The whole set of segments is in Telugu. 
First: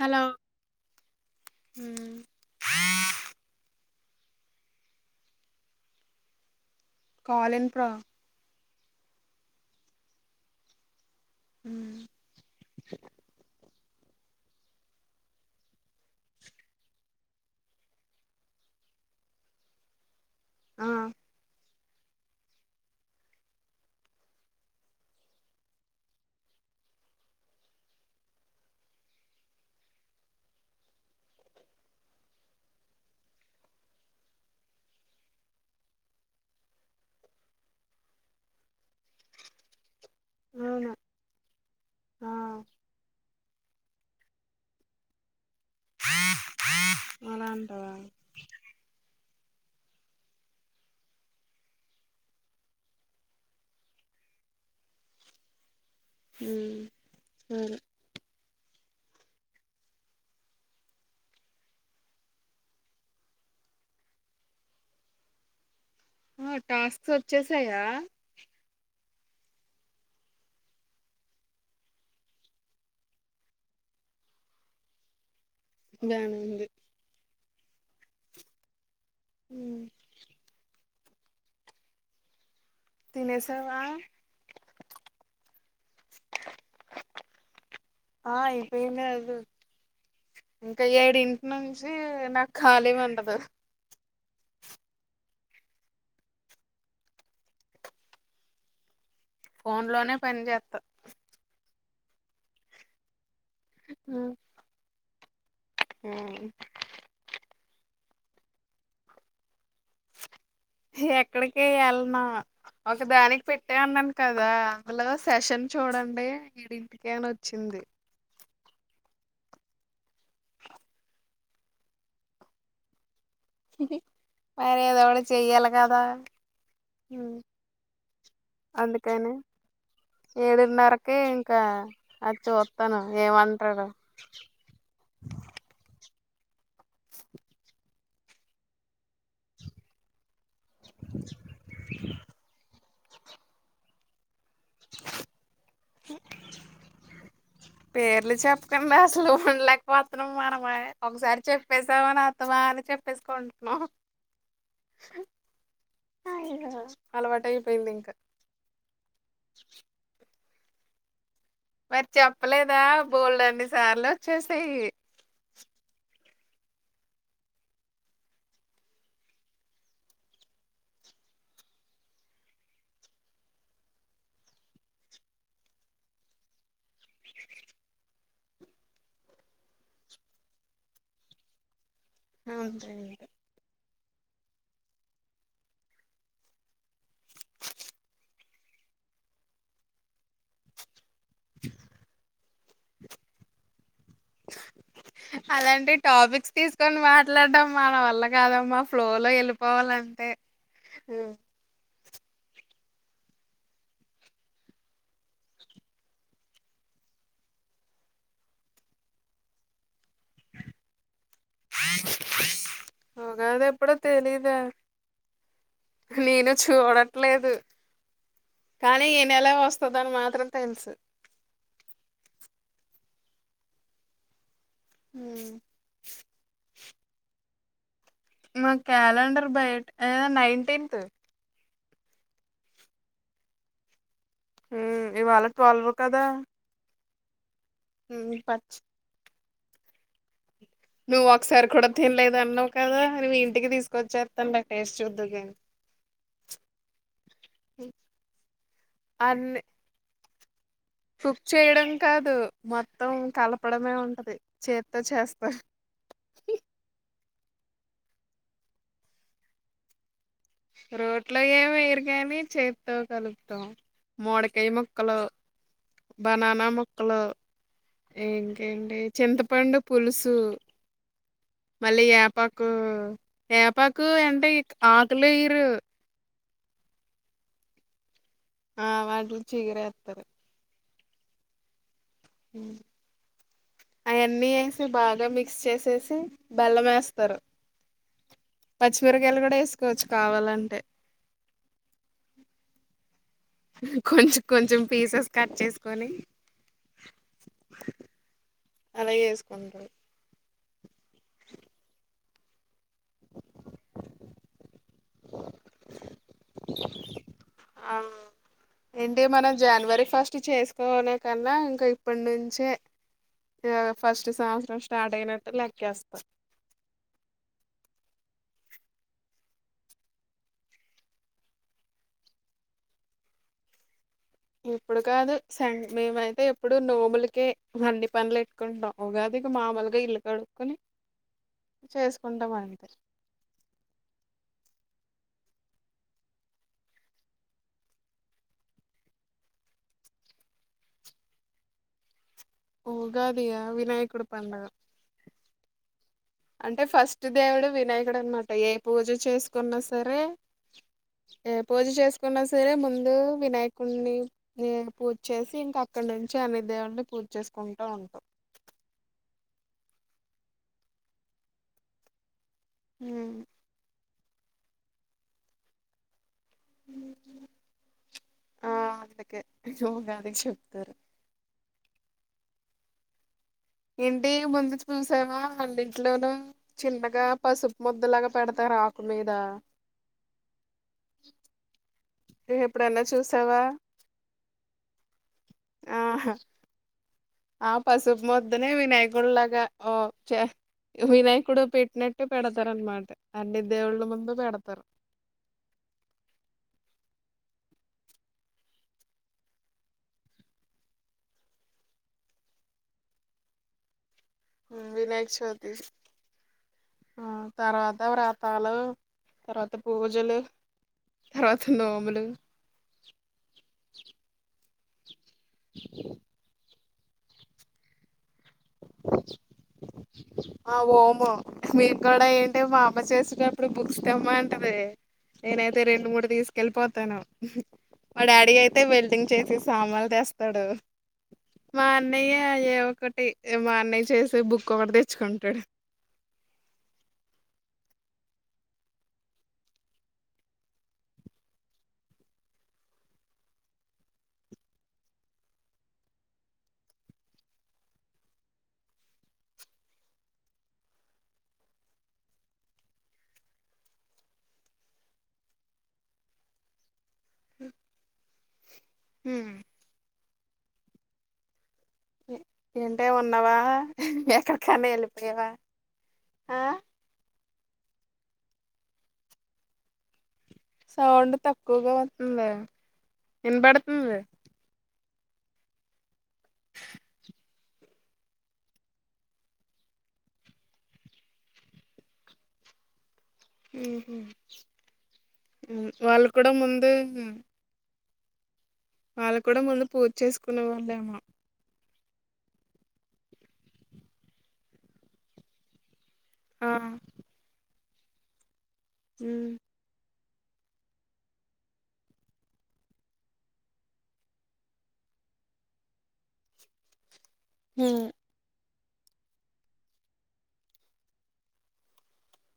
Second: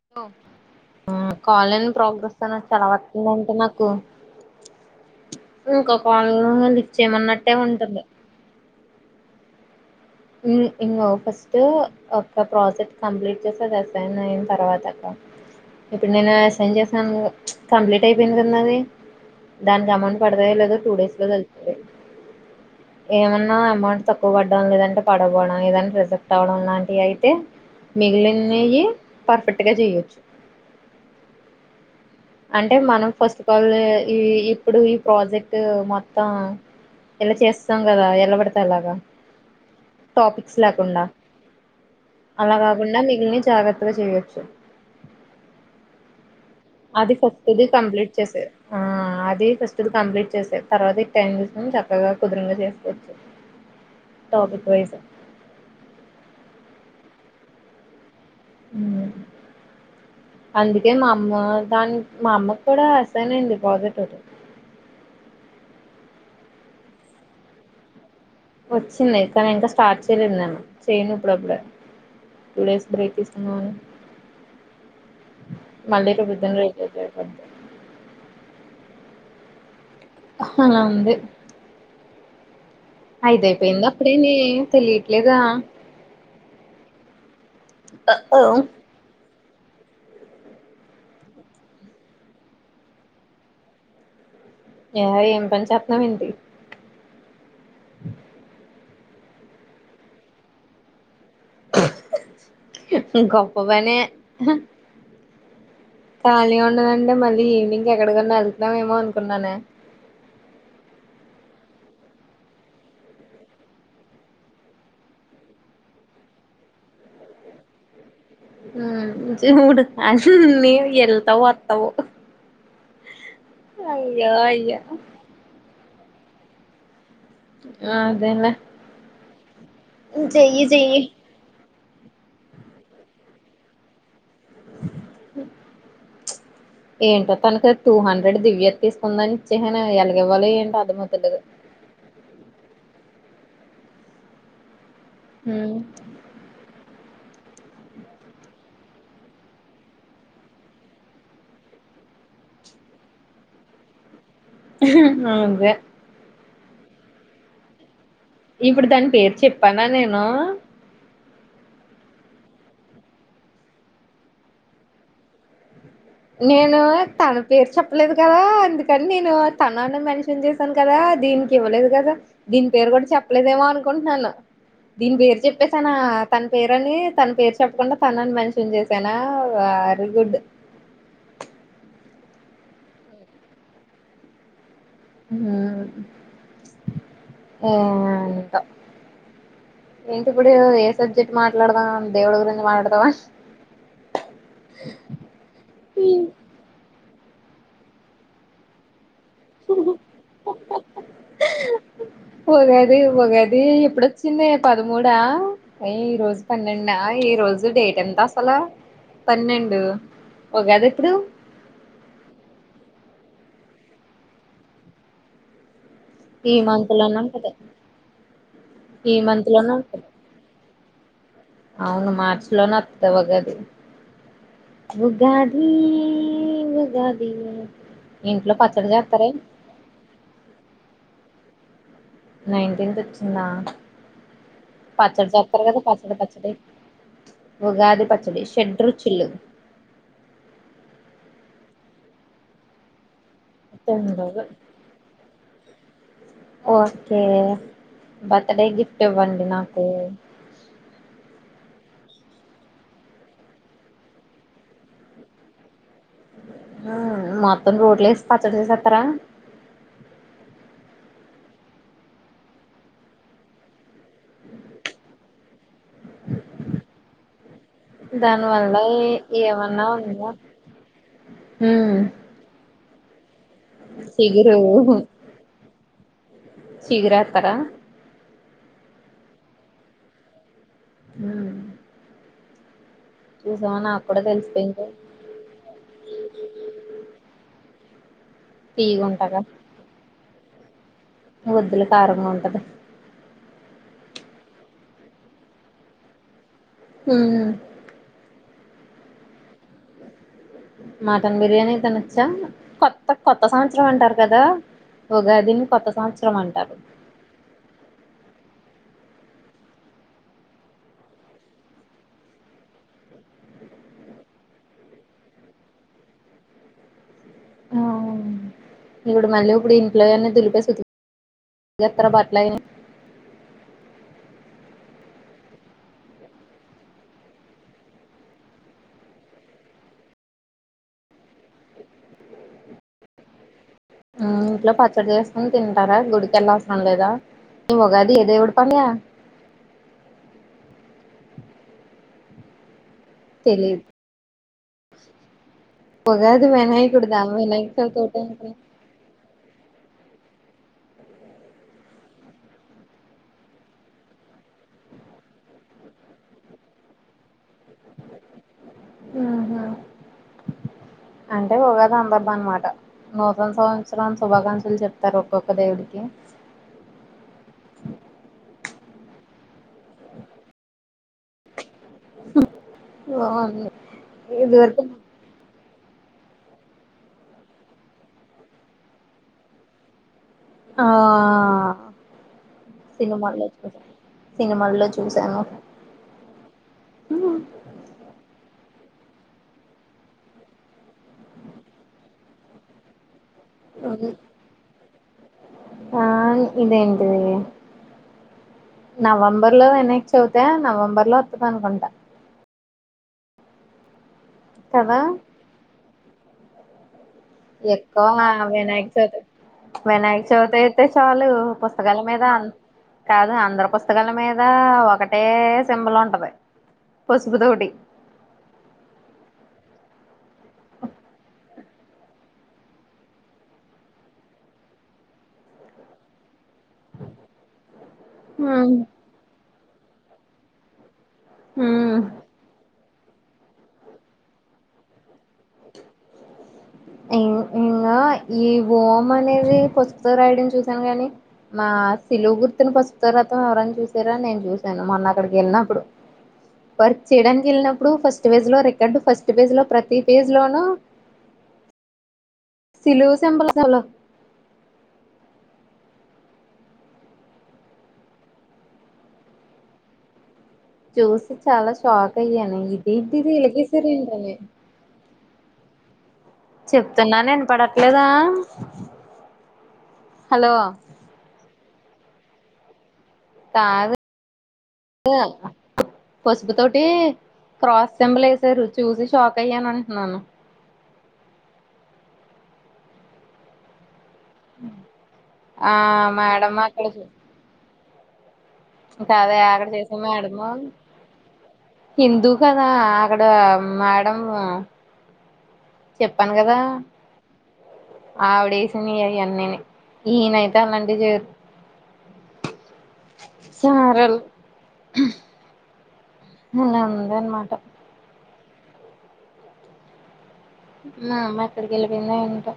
హలో ఉమ్ కాలేని ఉమ్ ప్రోగ్రెస్ తనా చాల వతుందంట నాకు ఇంకో కాల్న్న కాల్ లిఫ్ట్చేచ్చేయమన్నట్టే ఇన్ ప్రో ఉంటంది ఉమ్ ఇంగొ ఫస్ట్ ఉమ్ ఒక ప్రాజెక్ట్ కంప్లీట్ చేసే ఎ సైనైన్ తర్వాత ఇప్పుడు నేను ఎస్సైన్ చేసాను కంప్లీట్ ఐపోయింది గదా నాది దానిక్ అమౌంట్. పడతాయో లేదో ఆ టూ డేస్ లో తెల్తది ఏమన్నా అమౌంట్ తక్కువ పడ్డం లేదంటే. పడ పోడం ఏద రిజెక్ట్వడంలాంటీయైతే. మిగిలిన్నియి పర్ఫెక్ట్ గా చెయొచ్చు. అ అంటే మనం ఫస్ట్ కళ్ళే ఈ ఇప్పుడు ఈ ప్రాజెక్ట్ మొత్తం ఎల చేస్తాం గదా ఎలా ఎలపడ్తలాగా టాపిక్స్ అవును లేకుండా ఆ అలా గాగుండా మిగిల్నాయ్ జాగ్రత్త. చేయొచ్చు. అది అలా ఫస్టుది అంటావా కంప్లీట్ చేసేది ఆ అది. ఫస్ట్ కంప్లీట్ చేసేయి తర్వాత ఈ టైం చూస్కొని చక్కగా కుదురుంగ చేస్కొచ్చు. Topic wise. ఉమ్ ఉమ్. ఉమ్ అందుకే మామ్మ దాని మా అమ్మకూడా అసైనైంది ప్రాజెక్టొకటి ఒకటి. ఆ టాస్క్ వచ్చేసాయా. వచ్చింది కానీ ఇంకా స్టార్ట్ చేయలేదు నేను చేయను ఇప్పుడప్పుడే. టూ డేస్ బ్రేక్ తీసుకుందాం అని. బానే మల్లిక్కడ ఉంది కూర్చొని [unintelligible] ఉమ్. హలా ఉంది. తినేసావా ఐదైపోయింది అప్పుడేనే తెలీట్లేదా. ఆ ఐపోయింది. [unintelligible] ఇంకా ఏడింటి నుంచీ నాక్ ఖాళీ ఉండదు. ఏ ఏం పని చేత్నవ్ ఏంటి. ఫోన్ లోనే పన్ జెత్త గప్ప పనే. ఉమ్ ఖాళీ ఉండదడే మళ్ళీ ఈవినింగ్ ఎక్కడికన్నా ఎల్తనవెమో అనుకున్నానే. ఎక్కడికీ వెల్లను. ఒక దానిక్ పెట్ట అన్నాన్ కదా అందులో సెషన్ చూడండి వీడింటికనోచ్చింది. అే మ్ ఇహ ఊడు అన్నీ వెళ్తావు వత్తావు అయ్యో అయ్యో మరి ఏదోకటి చెయ్యాలి కదా ఉ అదేలే అందుకని చెయ్యి చెయ్యి ఏడున్నరకిే ఇంకా అద్ చూత్తను ఏమంటాడు. ఏంటో తనకే టూ హండ్రెడ్ దివ్య తీసుకుందాని ఇచ్చసనే ఎల్గివ్వలి. [unintelligible] ఉమ్ పేర్లు చెప్పకండా అసలు ఉండలేకపోతన్నాం మనమె ఒకసారి చెప్పేసామని అత్తమా అది కట్టేస్కుంటున్నావ్ అవున్ గా అలవాటయిపోయింది ఇంకా ఇప్పుడు దాని పేరు చెప్పాన నేను మరి చెప్పలేదా బోల్డన్ని సార్లు వచ్చేసాయి నేను తన పేరు చెప్పలేదు కదా అందుకని నేను తనన్న మెన్షన్ చేశాను కదా దీనికి ఇవ్వలేదు కద దీని పేరు కూడ చెప్పలేదేమో అనుకుంటున్నాను దీని పేరు చెప్పసనా తన పేరని తన పేరు చెప్పకుండా తనని మెన్షన్ చేసానా కారు గుడ్ ఆ ఉంచండి ఊ ప్చ్ అవునంట ఏంటి ఇప్పుడు ఏ సబ్జెక్ట్ మాట్లాడదాం దేవుడి గురించి మాట్లాడతావా హా అలాంటి టాపిక్స్ తీసుకోన్ లటం మన వల్ల కాదమ్మా ఫ్లో లో వెళ్ళి పోవాలంటే ఉగాది ఉగాది ఎప్పుడు వచ్చిందే పదమూడ అయి ఈ రోజు పన్నెండు అ ఈరోజు ఈరోజు డేట్ ఎంత అసలు పన్నెండు ఉగాది ఎప్పుడు ఉగాదేప్ ఎప్పుడో తెలీదే హు నేను ఈ మంత్ లోనే ఉంటది చూడట్లేదు కానీ ఈ మంత్ నెలే లోనే వస్తాది ఉంటది అని మాత్రం తెలుసు అవును మార్చి లోనే వత్త ఉగాది ఉగాది ఉగాది ఇంట్లో మా పచ్చడి చేస్తారే క్యాలెండర్ బయటే ఏ నైన్టీన్త్ నైన్టీన్త్ వచ్చిందా ఉమ్ పచ్చడి ఇవాళ చెతారు కదా ట్వెల్వ్ పచ్చడి పచ్చడి ఉగాది ఉమ్ పచ్చడి పచ్ షేడ్ రుచులు నువ్వు ఒకసారి కూడా తినలేదు అన్నావు కదా నీవి ఇంటికి తీసుకొచ్చేస్తాను లే టేస్ట్ చూదువు కానీ ఓస్ కే బర్త్ డే గిఫ్ట్ ఇవ్వండి అన్ని నాకు కుక్ చేయడం కాదు మొత్తం కలపడమే ఉంటది చేతో చేస్తా హా మొత్తం రోట్లో ఏసీ పచ్చడి చేసేస్తారా రోట్లో ఏమి వేయరు కానీ చేత్తో కలుపుతాం మామిడికాయ ముక్కలు బనానా ముక్కలు ఏయ్ దాని వల్ల ఇంకేంటి చింతపండు ఏమన్నా ఉందా పులుసు మళ్ళీ యాపాకు యాపాకు ఉ అంటే చిగురు ఇట్కు ఆ ఉ శిగేరేథరా ఆ వాటి చిగేరే తరు ఊ హ అయన్నీ తెలిసిపోయింది వేసి బాగా మిక్స్ చేసేసి బెల్లం వేస్తారు తీయగుంటగా పచ్చిమిరపకాయలు కూడా వేసుకోవచ్చు కావాలంటే వద్దులే కారం గా ఉంటది కొంచెం కొంచెం పీసెస్ కట్ చేసుకొని ఉ అలా చేసుకుంటాం మటన్ బిర్యానీ అయితే నచ్చా కొత్త కొత్త సంవత్సరం అంటారు కదా ఉగాదిని కొత్త సంవత్సరం అంటారు ఆ ఏంటి మనం జనవరి ఫస్ట్ చేసుకోనేవ కన్నా ఇంకా ఇప్పటి నుంచే యో ఫస్ట్ సంవత్సరం స్టార్ట్ అయినట్టు లెక్కేస్తా ఇప్పుడు మళ్ళీ ఇప్పుడు ఇంట్లో వని దులిపే ఏసీ ఉతు ఏమి చేస్తారు బట్లు అవి ఇప్పుడు కాదు సన్ మేమైతే ఎప్పుడు నోములకే వండి పనులు ఎట్టుకుంటాం ఉగాది ఇక మామూలుగా ఇల్లు కడుకోని చేసుకుంటాం ఆన్ ఉ ఇంట్లో పచ్చడి చేసుకుని తింటారా గుడికెళ్ళ అవసరం లేదా ఈ ఉగాది ఎ దేవుడు పన్య ఉ ఉగాది ఆ తెలీదు వినాయకుడు పండుగ ఉగాది అంటే వినాయకుడిదా ఫస్ట్ దేవుడు వినాయక చవితి వినాయకుడు ఒకటే అన్నమాట అనుకున్నా ఏ పూజ చేసుకున్నా సరే ఏ పూజ చేసుకున్నా సరే ముందు వినాయకుడిని నీ పూజ చేసి ఇంకా అక్ నుంచి అన్ని దేవుని పూజ చేసుకుంటూ ఉంటాం ఉహ అంటే పోగదా అందర్బా అన్నమాట ఉమ్. నూతన సంవత్సరం శుభాకాంక్షలు చెప్తారు ఒక్కొక్క దేవుడికి ఆ అందుకేోగాది చెప్తారు అ ఏంటి ముందు చ పూలుసావా అన్నింటిలోన చిన్నగా పసుపు ముద్దలాగా పెడతారు ఆకు మీద ఆ నువ్వు ఎప్పుడన్నా సినిమాల్లో చూసావా చూసా సినిమాల్లో చూసాను ఆ ఉ ఆ పసుుపు మొద్దనే వినాయకుల్లాగా ఓ చే వినాయకుడు పెట్టినట్టు పెడతారు అనమాట అన్ని దేవుళ్ళ ముందు పెడతారు ఆ ఇదేంటది నవంబర్ లో వెనక్కి చవితేా నవంబర్ లో వతుంది అనుకుంటా కదా వినాయక చవితి ఆ తర్వాత ఎక్కువగా వ్రతాలు వినాయక చవితి తర్వాత వినాయక పూజలు చవితి అయితే చాలు తర్వాత పుస్తకాల మీద నోములు కాదు అందరు పుస్తకాల మీద ఒకటే సింబల్ ఉంటది పసుపు తోటి [inaudible] ఆ ఓము మీరు కూడా ఏంటి మా అమ్మ చేసినప్పుడు బుక్స్ తేమంటది నేనైతే రెండు మూడు తీసుకు కెళ్ళిపోతాను మా డాడీ ఉమ్ అయితే వెల్డింగ్ చేసి సామానులు తేస్తాడు మా ఉమ్ అన్నయ్య యే ఒకటి మా అన్నయ్య చేసే బుక్ ఒకటి తెచ్చుకుంటాడు అవును ఈ ఓం అనేది పసుతో రాయడం చూసాము గాని మా శిలువు గుర్తుని వస్త రతం ఎవరని చూసారా నేను చూశాను మొన్న అక్కడికి వెళ్ళినప్పుడు వర్క్ చేయడానికి వెళ్ళినప్పుడు ఫస్ట్ పేజ్ లో రికార్డు ఫస్ట్ పేజ్ లో ప్రతి పేజ్ లోనూ [inaudible] సిలివస ఎపలా చవలా [unintelligible] హమ్ చూసి చాలా షాక్ అయ్యాను ఏంటే ఇదేంటిది ఇలా గీశారు ఏంటని అవా [unintelligible] చెప్తున్నా నేను పడట్లేదా సౌండు తక్కువగా వస్తుందే కాదు వినపడుతుంది [inaudible] పసుపు తోటి క్రాస్ సింబుల్ వేసారు చూసి షాక్ అయ్యాను అంటున్నాను [inaudible] ఆ వాళ్ళు కూడా మేడం ముందే కాదా ఎక్కడ పూజ చేసామో అడమా చేసుకునే వాళ్ళేమో హిందు కదా అక్కడ మేడం చెప్పాను కదా ఆ ఆవిదేసినివి అయి ఉమ్ అన్నియు ఈయనైతే అలాంటివి చేయడు సరేలే ఉ నేన్మా [unintelligible] హమ్ మా అమ్మ ఎక్కడికి వెళ్ళి పోయిందొ ఏంటో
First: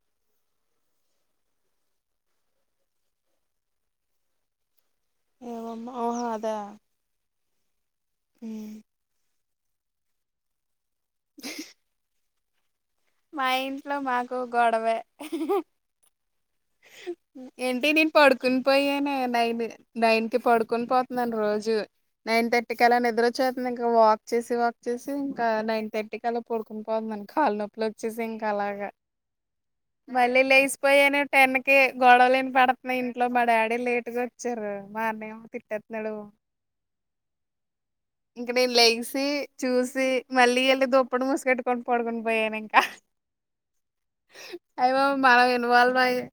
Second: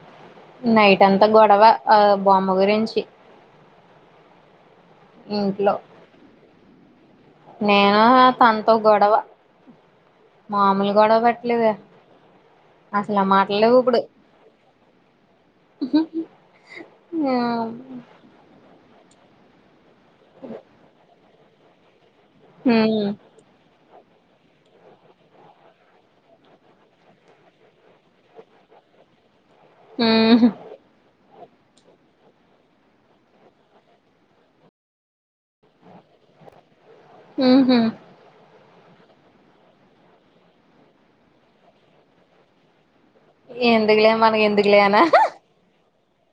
నైట్ అంతా గొడవ బొమ్మ గురించి [inaudible] ఏం ఇంట్లో బొమ్మ ఆ అదా నేను ఉమ్ తనతో గొడవ మామూలు గొడవ పెట్టలేదే మా ఇంట్లో మాకు గొడవే హ్మ్, ఏంటి నేను పడుకుని పోయా నైన్ నైన్ కి పడుకుని పోతుంనాను రోజు నైన్ థర్టీ కి అలా హ్మ్, నిద్ర వచ్చేస్తుంది ఇకా ఇంకా వాక్ చేసి వాక్ చేసి ఇంకా నైన్ థర్టీకి అలా పడుకుని పోతున్నాను కాళ్ళ నొపి అట్ల వచ్చేసి ఇంకా అలాగా మళ్ళీ లేసిపోయినే టెన్ కే గొడవలేని పడుతున్నా ఇంట్లో మా డాడీ లేటు గా వచ్చారు మా అన్నానేమో తిట్టేతున్నాడు [inaudible] హమ్ హా ఇంక నేను లెగిసి చూసి మళ్ళీ వెళ్ళి దుప్పటి మూసుకెట్టుకొని పడుకోని పోయాను ఇంకా ఎందుకులే మనకి ఎందుకులే అనా వఏదో మన ఇన్వాల్వ్ ఉంది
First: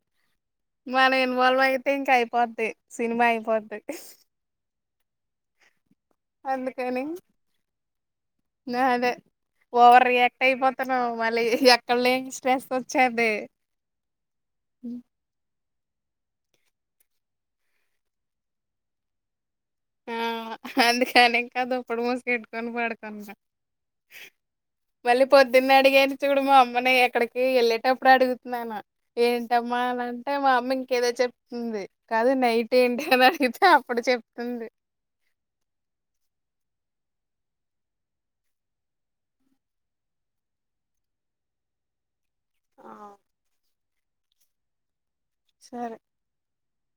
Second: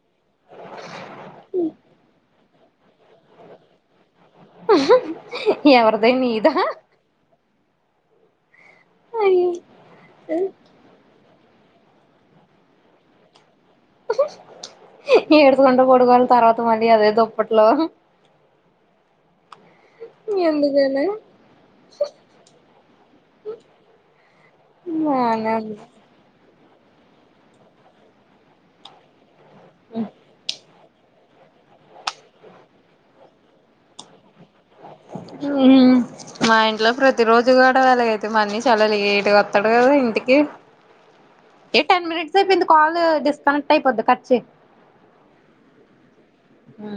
మనం ఇన్వాల్వ్ అయితే ఇంకా అయిపొద్ది సినిమా అయిపోధి ఎవరూ అందుకని అదే అయ్యో ఓవర్ రియాక్ట్ అయిపోతాన్నా మళ్ళీ ఎక్కడ లేమి స్ట్రెస్ వచ్చింది ఏ కం పోడుకోవాలి తర్వాత మళ అదే దప్పట్లో ఆ అందుకనింకాద అప్పుడు మూసుకెట్టుకొని పడుకుని మళ్ళీ బానే పొద్దున్న ఉంది అడిగారు చూడుమామ్ మన ఎక్కడికి వెళ్ళేటప్పుడు అడుగుతున్నాను ఏంటమ్మా అని అంటే మా అమ్మ ఏదో చెప్తుంది కాదు నైట్ ఏంటి అని అడిగితే అప్పుడు చెప్తుంది ఉమ్ మా ఇంట్లో ప్రతి రోజు కూడా వెలగైతే మన్ని చలలిగ ఇటుకి వస్తాడు కదా ఇంటికి ఏ టెన్ మినిట్స్ అ ఇందు కాల్ ఆ డిస్కనెక్ట్ అయిపోద్ది ఖర్చి సరే ఆ